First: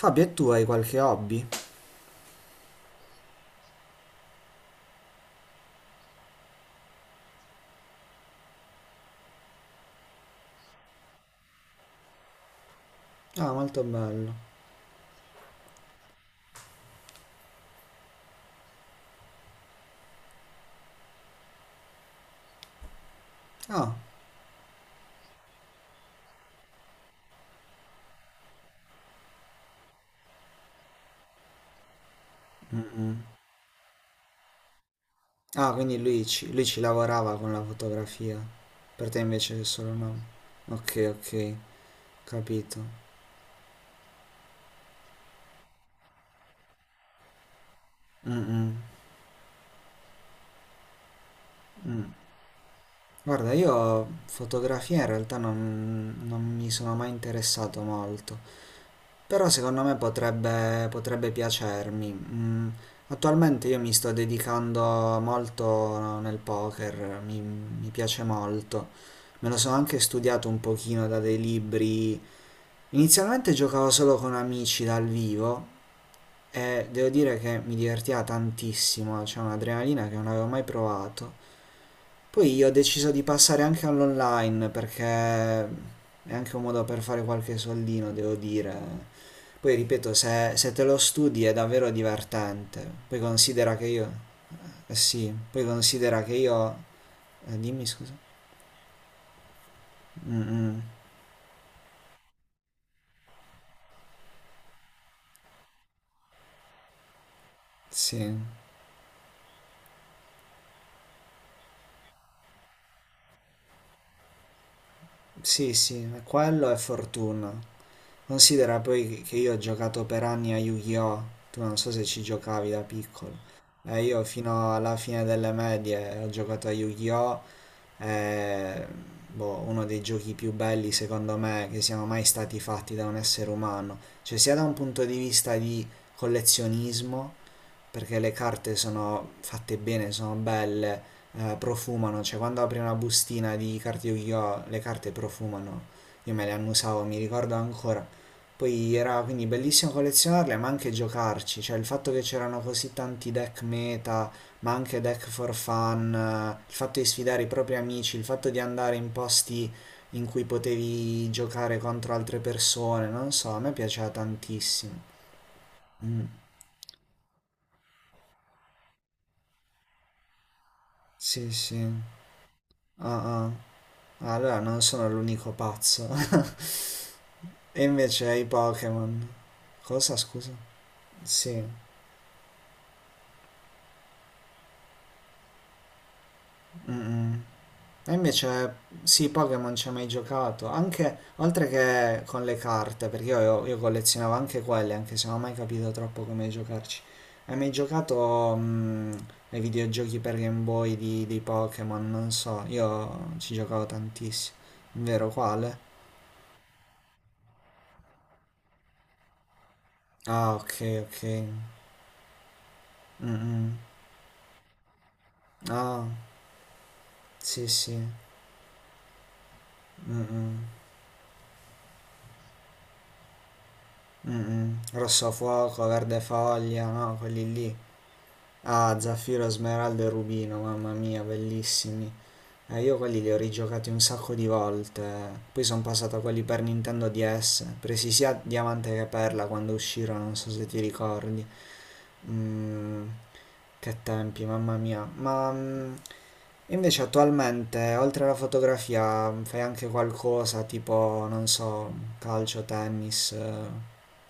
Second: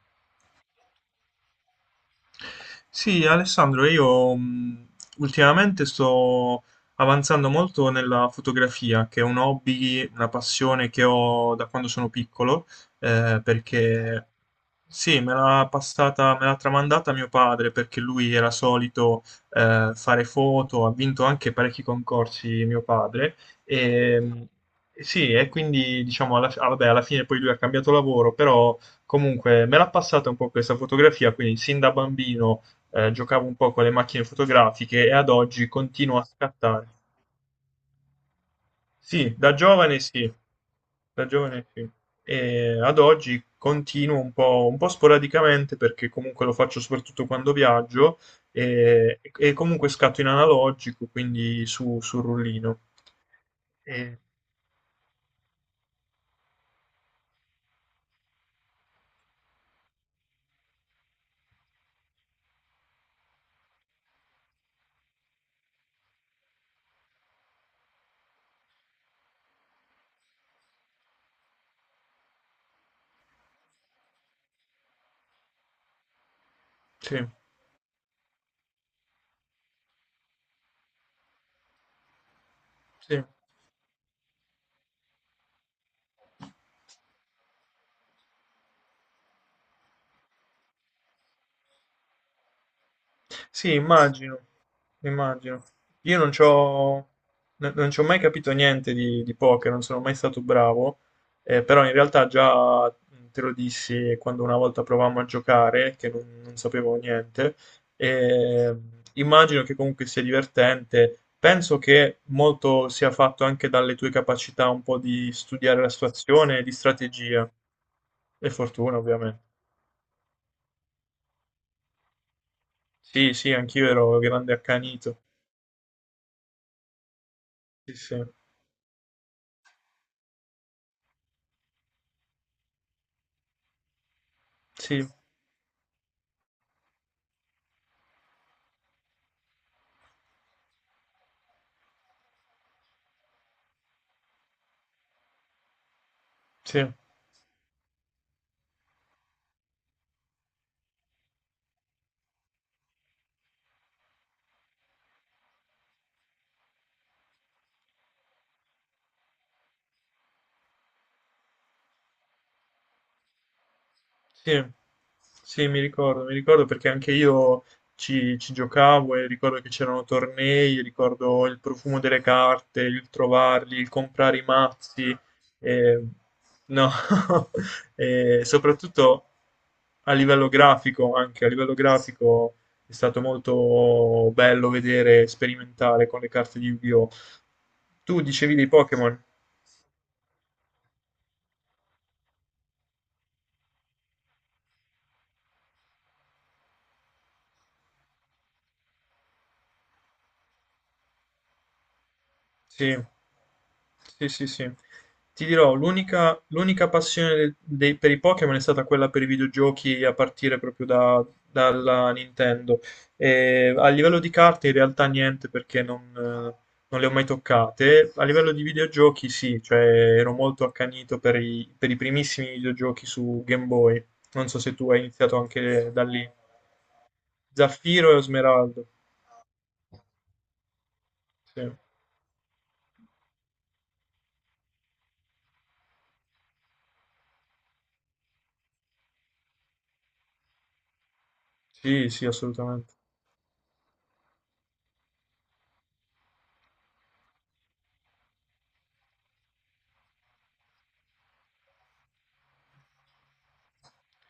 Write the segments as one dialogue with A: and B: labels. A: Fabio, e tu hai qualche hobby?
B: Sì, Alessandro, io ultimamente sto avanzando molto nella fotografia, che è un hobby, una passione che ho da quando sono piccolo,
A: Ah, molto
B: perché
A: bello.
B: sì, me l'ha passata, me l'ha tramandata mio padre, perché lui era solito fare foto, ha vinto anche parecchi concorsi mio padre,
A: Ah,
B: e sì, e quindi diciamo, vabbè, alla fine poi lui ha cambiato lavoro, però... Comunque, me l'ha passata un po' questa fotografia, quindi sin da bambino giocavo un po' con le macchine fotografiche e ad oggi
A: ah, quindi
B: continuo a
A: lui ci
B: scattare.
A: lavorava con la fotografia. Per te
B: Sì, da
A: invece è solo
B: giovane
A: no.
B: sì,
A: Ok,
B: da
A: ok,
B: giovane sì. E ad
A: capito.
B: oggi continuo un po' sporadicamente perché comunque lo faccio soprattutto quando viaggio
A: Mm, mm,
B: e comunque scatto in analogico, quindi su,
A: mm.
B: sul rullino.
A: Guarda, io
B: E-
A: fotografia in realtà non mi sono mai interessato molto, però secondo me potrebbe piacermi. Attualmente io mi sto dedicando molto nel poker, mi piace molto. Me lo sono anche studiato un pochino da dei libri. Inizialmente giocavo solo con amici dal vivo e devo
B: sì,
A: dire che mi divertiva tantissimo, c'è un'adrenalina che non avevo mai provato. Poi io ho deciso di
B: sì.
A: passare anche all'online perché è anche un modo per fare qualche soldino, devo dire. Poi ripeto, se te lo studi è davvero divertente. Poi
B: Sì,
A: considera che io.
B: immagino,
A: Sì,
B: immagino.
A: poi
B: Io
A: considera
B: non
A: che io.
B: c'ho, no-
A: Dimmi
B: non ci ho mai
A: scusa.
B: capito niente di poker, non sono mai stato
A: Mm, mm,
B: bravo, però in realtà già te lo dissi quando una volta provammo a giocare, che non sapevo niente,
A: sì.
B: e immagino che comunque sia divertente. Penso che molto sia fatto anche dalle tue capacità un po' di
A: Sì,
B: studiare la
A: sì,
B: situazione, e
A: quello
B: di
A: è fortuna.
B: strategia e
A: Considera
B: fortuna,
A: poi che
B: ovviamente.
A: io ho giocato per anni a Yu-Gi-Oh! Tu non so se ci giocavi da
B: Sì,
A: piccolo.
B: sì, anch'io ero
A: Io
B: grande
A: fino alla
B: accanito.
A: fine delle medie ho giocato a Yu-Gi-Oh!
B: Sì, sì.
A: È boh, uno dei giochi più belli secondo me che siano mai stati fatti da un essere umano, cioè sia da un punto
B: Sì.
A: di vista di collezionismo, perché le carte sono fatte bene, sono belle, profumano, cioè quando apri una bustina di carte Yu-Gi-Oh! Le carte profumano, io me le
B: Sì,
A: annusavo, mi ricordo ancora. Poi era quindi bellissimo collezionarle, ma anche giocarci, cioè il fatto che c'erano così tanti deck meta, ma anche deck for fun, il fatto di sfidare i propri amici, il fatto di andare in posti in cui potevi giocare contro altre persone, non so, a me piaceva
B: sì,
A: tantissimo.
B: sì, mi
A: Mm,
B: ricordo, mi ricordo perché anche io ci giocavo e ricordo che c'erano tornei, ricordo
A: sì,
B: il
A: sì.
B: profumo delle carte, il
A: Ah, ah.
B: trovarli, il
A: Ah,
B: comprare i
A: allora non sono
B: mazzi,
A: l'unico
B: eh,
A: pazzo.
B: no,
A: E invece
B: e
A: ai
B: soprattutto
A: Pokémon.
B: a
A: Cosa, scusa?
B: livello grafico, anche a
A: Sì.
B: livello grafico è stato molto bello vedere, sperimentare con le carte di
A: Mm,
B: Yu-Gi-Oh!
A: mm. E
B: Tu dicevi dei
A: invece
B: Pokémon?
A: sì, Pokémon ci ho mai giocato. Anche oltre che con le carte, perché io collezionavo anche quelle, anche se non ho mai capito troppo come giocarci. Hai mai giocato ai videogiochi per Game Boy di Pokémon? Non so,
B: Sì,
A: io ci giocavo
B: sì, sì,
A: tantissimo.
B: sì.
A: Vero
B: Ti dirò,
A: quale?
B: l'unica passione per i Pokémon è stata quella per i videogiochi a
A: Ah,
B: partire
A: ok,
B: proprio
A: ok.
B: dalla Nintendo.
A: Mh-mh.
B: E a livello di carte in realtà niente perché
A: Ah,
B: non le ho mai
A: sì,
B: toccate.
A: sì.
B: A livello di videogiochi sì, cioè ero
A: Mh-mh.
B: molto accanito per i primissimi videogiochi su Game Boy. Non so se
A: Mh-mh.
B: tu hai iniziato
A: Rossofuoco,
B: anche da lì.
A: Verdefoglia, no, quelli lì.
B: Zaffiro e Smeraldo.
A: Ah, Zaffiro, Smeraldo e Rubino, mamma mia,
B: Sì,
A: bellissimi. Io quelli li ho rigiocati un sacco di volte. Poi sono passato a quelli per Nintendo DS, presi sia Diamante che Perla quando uscirono, non so se ti ricordi.
B: sì, sì, assolutamente.
A: Mhmm, che tempi, mamma mia. E invece attualmente, oltre alla fotografia, fai anche qualcosa tipo, non so, calcio, tennis,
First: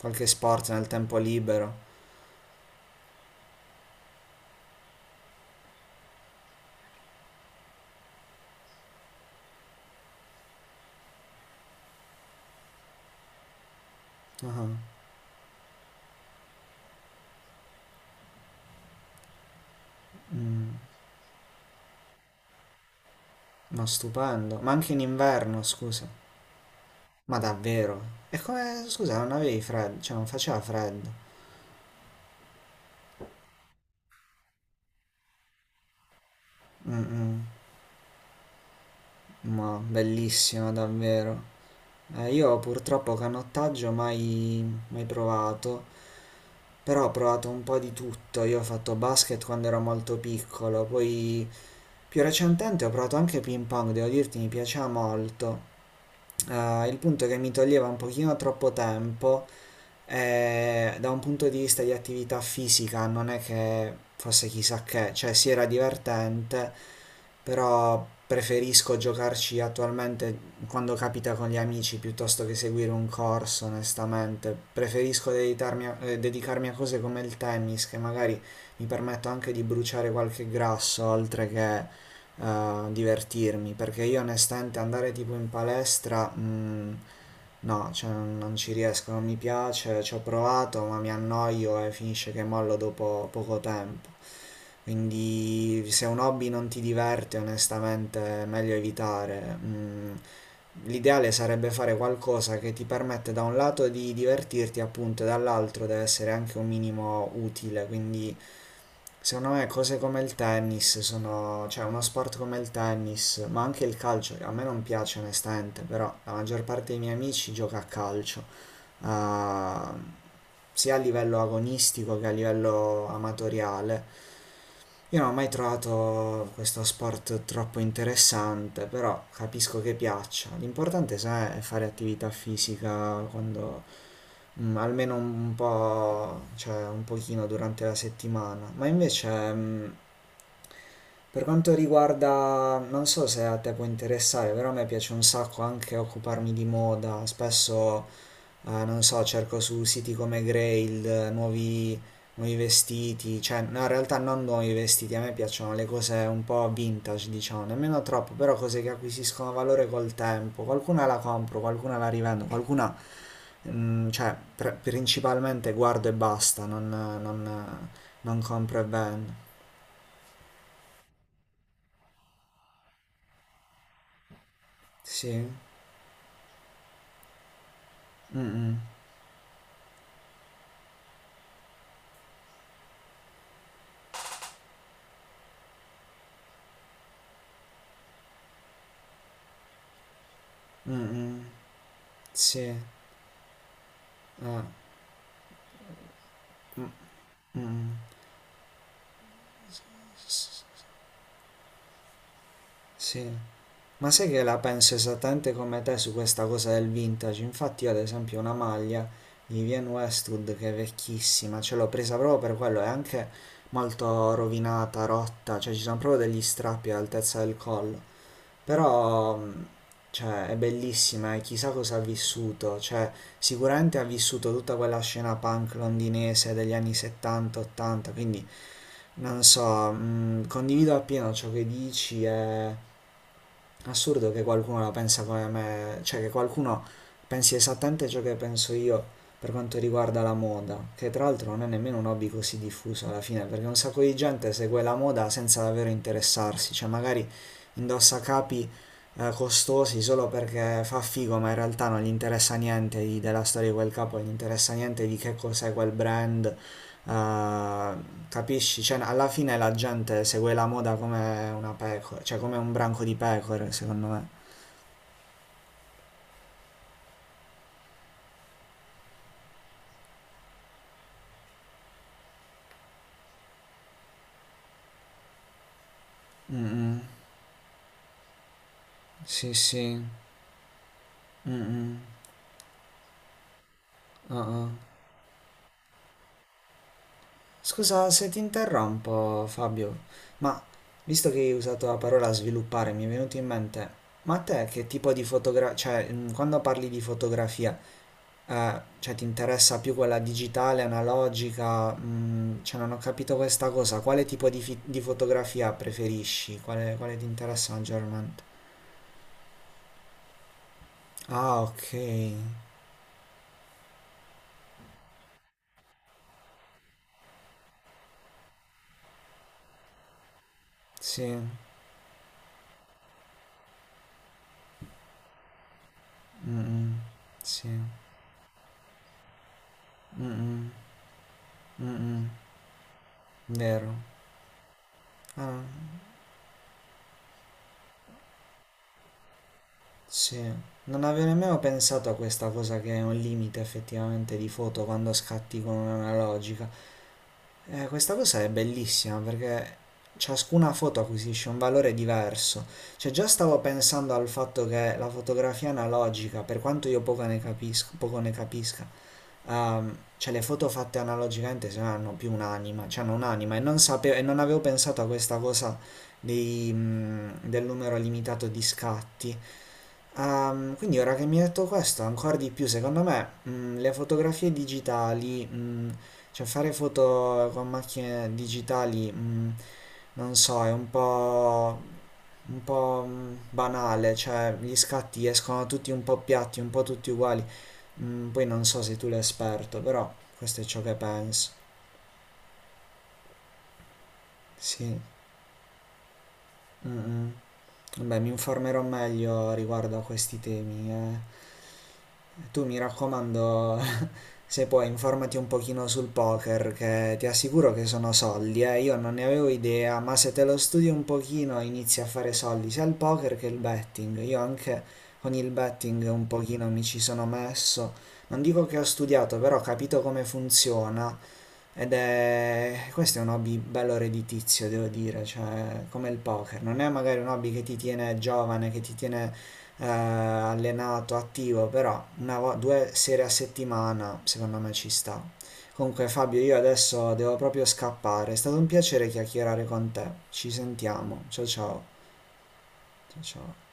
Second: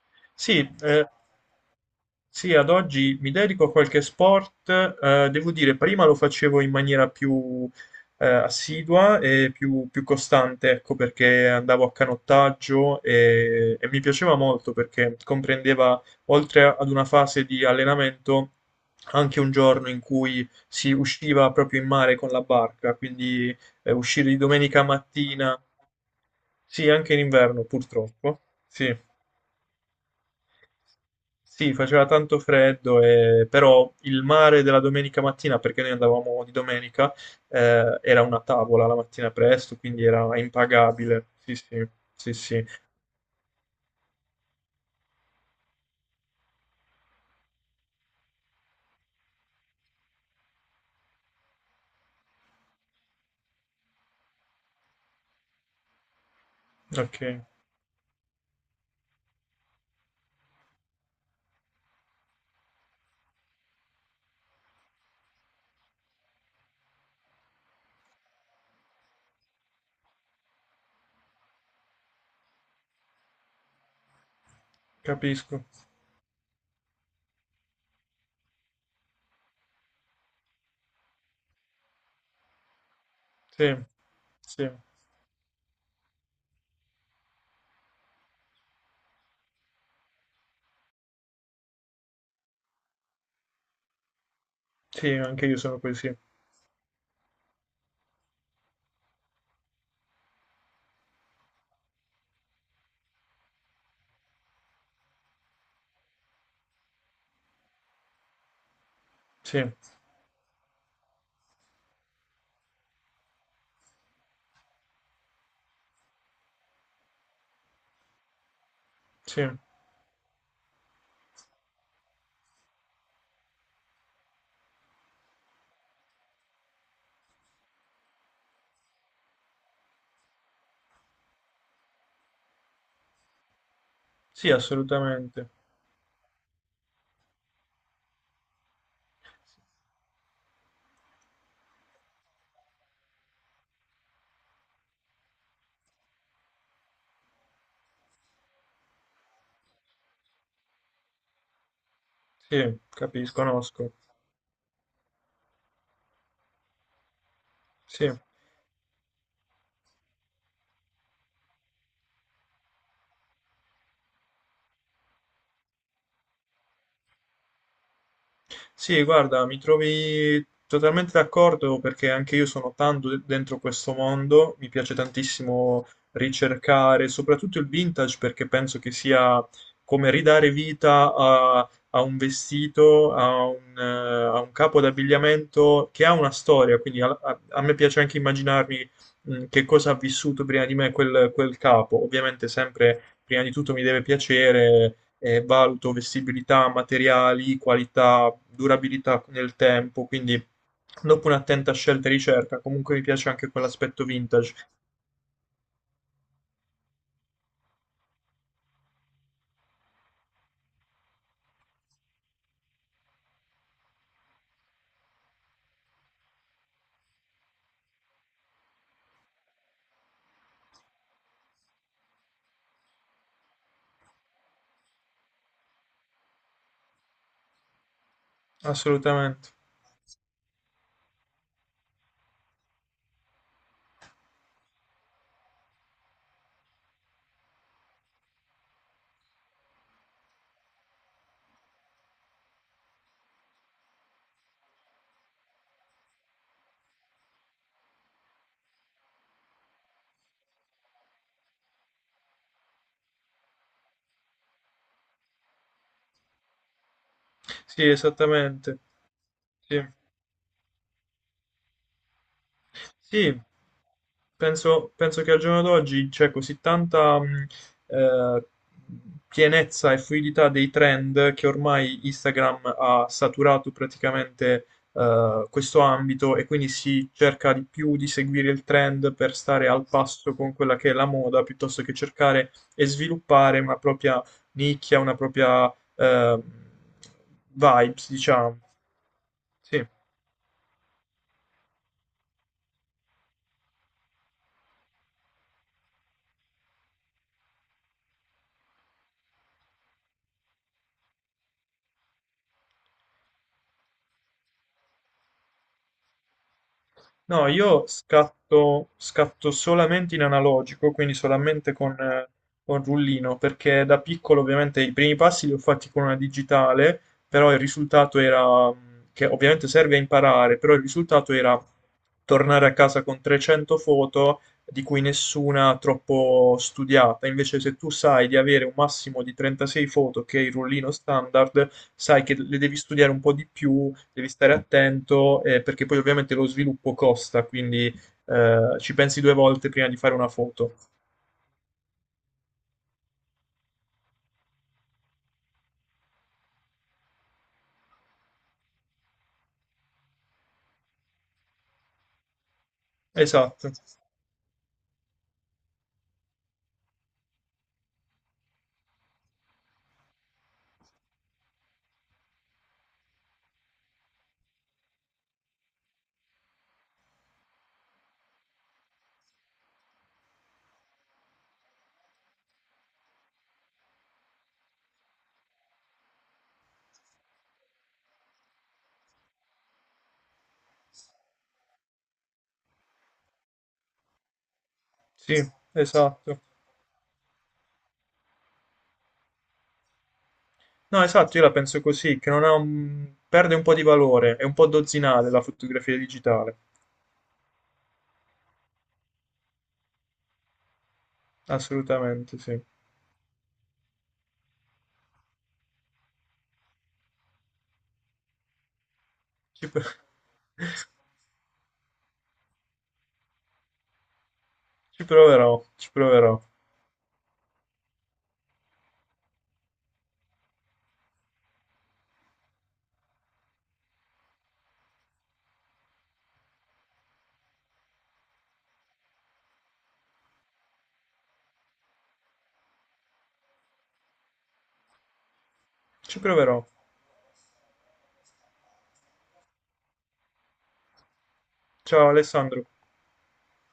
A: qualche
B: Sì,
A: sport nel tempo libero.
B: sì, ad oggi mi dedico a qualche sport, devo dire, prima lo facevo in maniera più assidua e più costante, ecco, perché andavo a canottaggio e mi piaceva
A: Ah,
B: molto perché comprendeva, oltre ad una fase di allenamento, anche un giorno in cui
A: mm,
B: si usciva proprio in mare con la barca, quindi
A: ma
B: uscire di
A: stupendo. Ma
B: domenica
A: anche in
B: mattina,
A: inverno, scusa.
B: sì, anche in
A: Ma
B: inverno
A: davvero? E
B: purtroppo,
A: come,
B: sì.
A: scusa, non avevi freddo? Cioè, non faceva freddo?
B: Sì, faceva tanto freddo, però il mare della domenica mattina, perché noi andavamo di
A: Mm,
B: domenica,
A: mm.
B: era una tavola la mattina
A: Ma
B: presto, quindi era
A: bellissimo,
B: impagabile.
A: davvero.
B: Sì, sì, sì,
A: Io
B: sì.
A: purtroppo canottaggio mai, provato, però ho provato un po' di tutto. Io ho fatto basket quando ero molto piccolo, poi più recentemente ho provato anche ping pong, devo dirti mi piaceva molto. Il
B: Ok,
A: punto è che mi toglieva un pochino troppo tempo e da un punto di vista di attività fisica non è che fosse chissà che, cioè sì era divertente, però preferisco giocarci attualmente quando capita con gli amici piuttosto che seguire un corso, onestamente. Preferisco
B: capisco.
A: dedicarmi a cose come il tennis, che magari mi permetto anche di bruciare qualche grasso, oltre che divertirmi,
B: Sì,
A: perché io
B: sì,
A: onestamente andare tipo in palestra, no, cioè, non ci riesco, non mi piace, ci ho provato, ma mi annoio e finisce che mollo dopo poco tempo.
B: sì, anche io sono
A: Quindi se
B: così.
A: un hobby non ti diverte, onestamente, è meglio evitare. L'ideale sarebbe fare qualcosa che ti permette da un lato di divertirti, appunto, e dall'altro deve essere anche un minimo utile, quindi secondo
B: Sì,
A: me cose come il tennis sono, cioè uno sport come il tennis, ma anche il calcio, che a me non piace onestamente, però la maggior parte dei miei amici gioca a calcio,
B: sì,
A: ah, sia a livello agonistico che a livello amatoriale. Io non ho mai trovato questo sport troppo interessante, però capisco che piaccia. L'importante, sai, è fare attività fisica quando,
B: sì,
A: almeno
B: assolutamente.
A: un po', cioè un pochino durante la settimana. Ma invece, mm, per quanto riguarda, non so se a te può interessare, però a me piace un sacco anche occuparmi di moda. Spesso, non so, cerco su siti come Grail, nuovi
B: Sì,
A: vestiti,
B: capisco,
A: cioè no, in
B: conosco.
A: realtà non nuovi vestiti, a me piacciono le cose un po' vintage, diciamo, nemmeno
B: Sì.
A: troppo, però cose che acquisiscono valore col tempo. Qualcuna la compro, qualcuna la rivendo, qualcuna, cioè, principalmente guardo e basta, non compro e
B: Sì,
A: vendo.
B: guarda, mi trovi totalmente d'accordo perché anche io sono tanto dentro questo mondo, mi piace
A: Sì.
B: tantissimo ricercare, soprattutto il vintage
A: Mm,
B: perché penso che
A: mm.
B: sia come ridare vita a un vestito, a un capo d'abbigliamento che ha una storia, quindi a me piace anche immaginarmi che cosa ha vissuto prima di me quel,
A: Mh-mh.
B: quel capo. Ovviamente
A: Sì,
B: sempre, prima di tutto, mi deve
A: ah,
B: piacere valuto vestibilità, materiali,
A: mh-mh,
B: qualità, durabilità nel tempo, quindi dopo un'attenta scelta e ricerca, comunque mi
A: sì.
B: piace anche quell'aspetto
A: Ma sai che
B: vintage,
A: la penso esattamente come te su questa cosa del vintage? Infatti io ad esempio una maglia di Vivienne Westwood che è vecchissima, ce l'ho presa proprio per quello, è anche molto rovinata, rotta, cioè ci sono proprio degli strappi all'altezza del collo, però cioè, è bellissima e chissà cosa ha vissuto, cioè sicuramente ha vissuto tutta quella scena punk londinese degli anni 70-80, quindi non
B: assolutamente.
A: so, condivido appieno ciò che dici, è assurdo che qualcuno la pensa come me, cioè che qualcuno pensi esattamente ciò che penso io per quanto riguarda la moda, che tra l'altro non è nemmeno un hobby così diffuso alla fine, perché un sacco di gente segue la moda senza davvero interessarsi, cioè magari indossa capi costosi solo perché fa figo, ma in realtà non gli interessa niente di- della storia di quel capo, non gli interessa niente di che cos'è quel brand.
B: Sì,
A: eh,
B: esattamente.
A: Capisci? Cioè, alla fine la
B: Sì.
A: gente segue la moda come una pecora, cioè come un branco di
B: Sì,
A: pecore, secondo me.
B: penso che al giorno d'oggi c'è così tanta eh, pienezza e fluidità dei trend che ormai Instagram ha saturato praticamente questo ambito e quindi
A: Mm-mm.
B: si cerca di più di seguire il trend per
A: Sì,
B: stare al
A: sì.
B: passo con quella che è la moda, piuttosto che
A: Mm-mm.
B: cercare e sviluppare una propria
A: Uh-uh.
B: nicchia, una propria vibes,
A: Scusa se ti
B: diciamo.
A: interrompo,
B: Sì.
A: Fabio, ma visto che hai usato la parola sviluppare, mi è venuto in mente, ma a te che tipo di fotografia, cioè, quando parli di fotografia, cioè ti interessa più quella digitale, analogica, cioè non ho capito questa cosa, quale tipo di fotografia preferisci? Quale ti
B: No,
A: interessa
B: io
A: maggiormente?
B: scatto solamente in analogico, quindi
A: Ah,
B: solamente
A: ok,
B: con rullino, perché da piccolo ovviamente i primi passi li ho fatti con una digitale, però il risultato era, che ovviamente serve a imparare, però il risultato
A: sì,
B: era tornare a casa con 300 foto di cui nessuna troppo
A: Mm,
B: studiata. Invece
A: sì,
B: se tu sai di avere un massimo di 36 foto, che è il
A: Mm,
B: rullino standard, sai
A: mm.
B: che le devi studiare un po' di più
A: Vero,
B: devi stare attento perché
A: ah,
B: poi ovviamente lo sviluppo costa, quindi ci pensi due volte prima di fare una
A: sì,
B: foto.
A: non avevo nemmeno pensato a questa cosa che è un limite effettivamente di foto quando scatti con un'analogica. Questa cosa è bellissima perché ciascuna foto acquisisce un valore diverso. Cioè, già stavo
B: Esatto,
A: pensando al fatto che la fotografia analogica, per quanto io poco ne capisco, poco ne capisca, cioè le foto fatte analogicamente se no hanno più un'anima, cioè hanno un'anima e non sapevo, e non avevo pensato a questa cosa del numero limitato di scatti. Quindi ora che mi hai detto questo, ancora di più, secondo me, le fotografie digitali, cioè fare foto con macchine digitali, non so, è un po', banale, cioè gli scatti
B: sì,
A: escono tutti un po'
B: esatto.
A: piatti, un po' tutti uguali. Mm, poi non so se tu l'hai esperto, però questo è ciò che
B: No, esatto, io
A: penso.
B: la penso così, che non ha perde un po' di valore, è un po'
A: Sì.
B: dozzinale la fotografia digitale,
A: Mm, mm. Vabbè, mi informerò meglio riguardo a questi temi.
B: assolutamente sì.
A: Tu, mi raccomando, se puoi, informati un pochino sul poker, che ti assicuro che sono soldi, eh. Io non ne avevo
B: Ci, pro-
A: idea, ma se te lo studi un pochino inizi a fare soldi sia il poker che il betting. Io anche
B: Ci
A: con il
B: proverò, ci
A: betting un
B: proverò,
A: pochino mi ci sono messo. Non dico che ho studiato, però ho capito come funziona ed è. Questo è un hobby bello redditizio, devo dire, cioè come il poker. Non è magari un hobby che ti tiene giovane, che ti tiene allenato, attivo, però due sere a settimana secondo me ci sta. Comunque
B: ci
A: Fabio, io
B: proverò.
A: adesso devo proprio scappare. È stato un piacere chiacchierare con te. Ci sentiamo. Ciao ciao.
B: Ciao Alessandro.
A: Ciao ciao.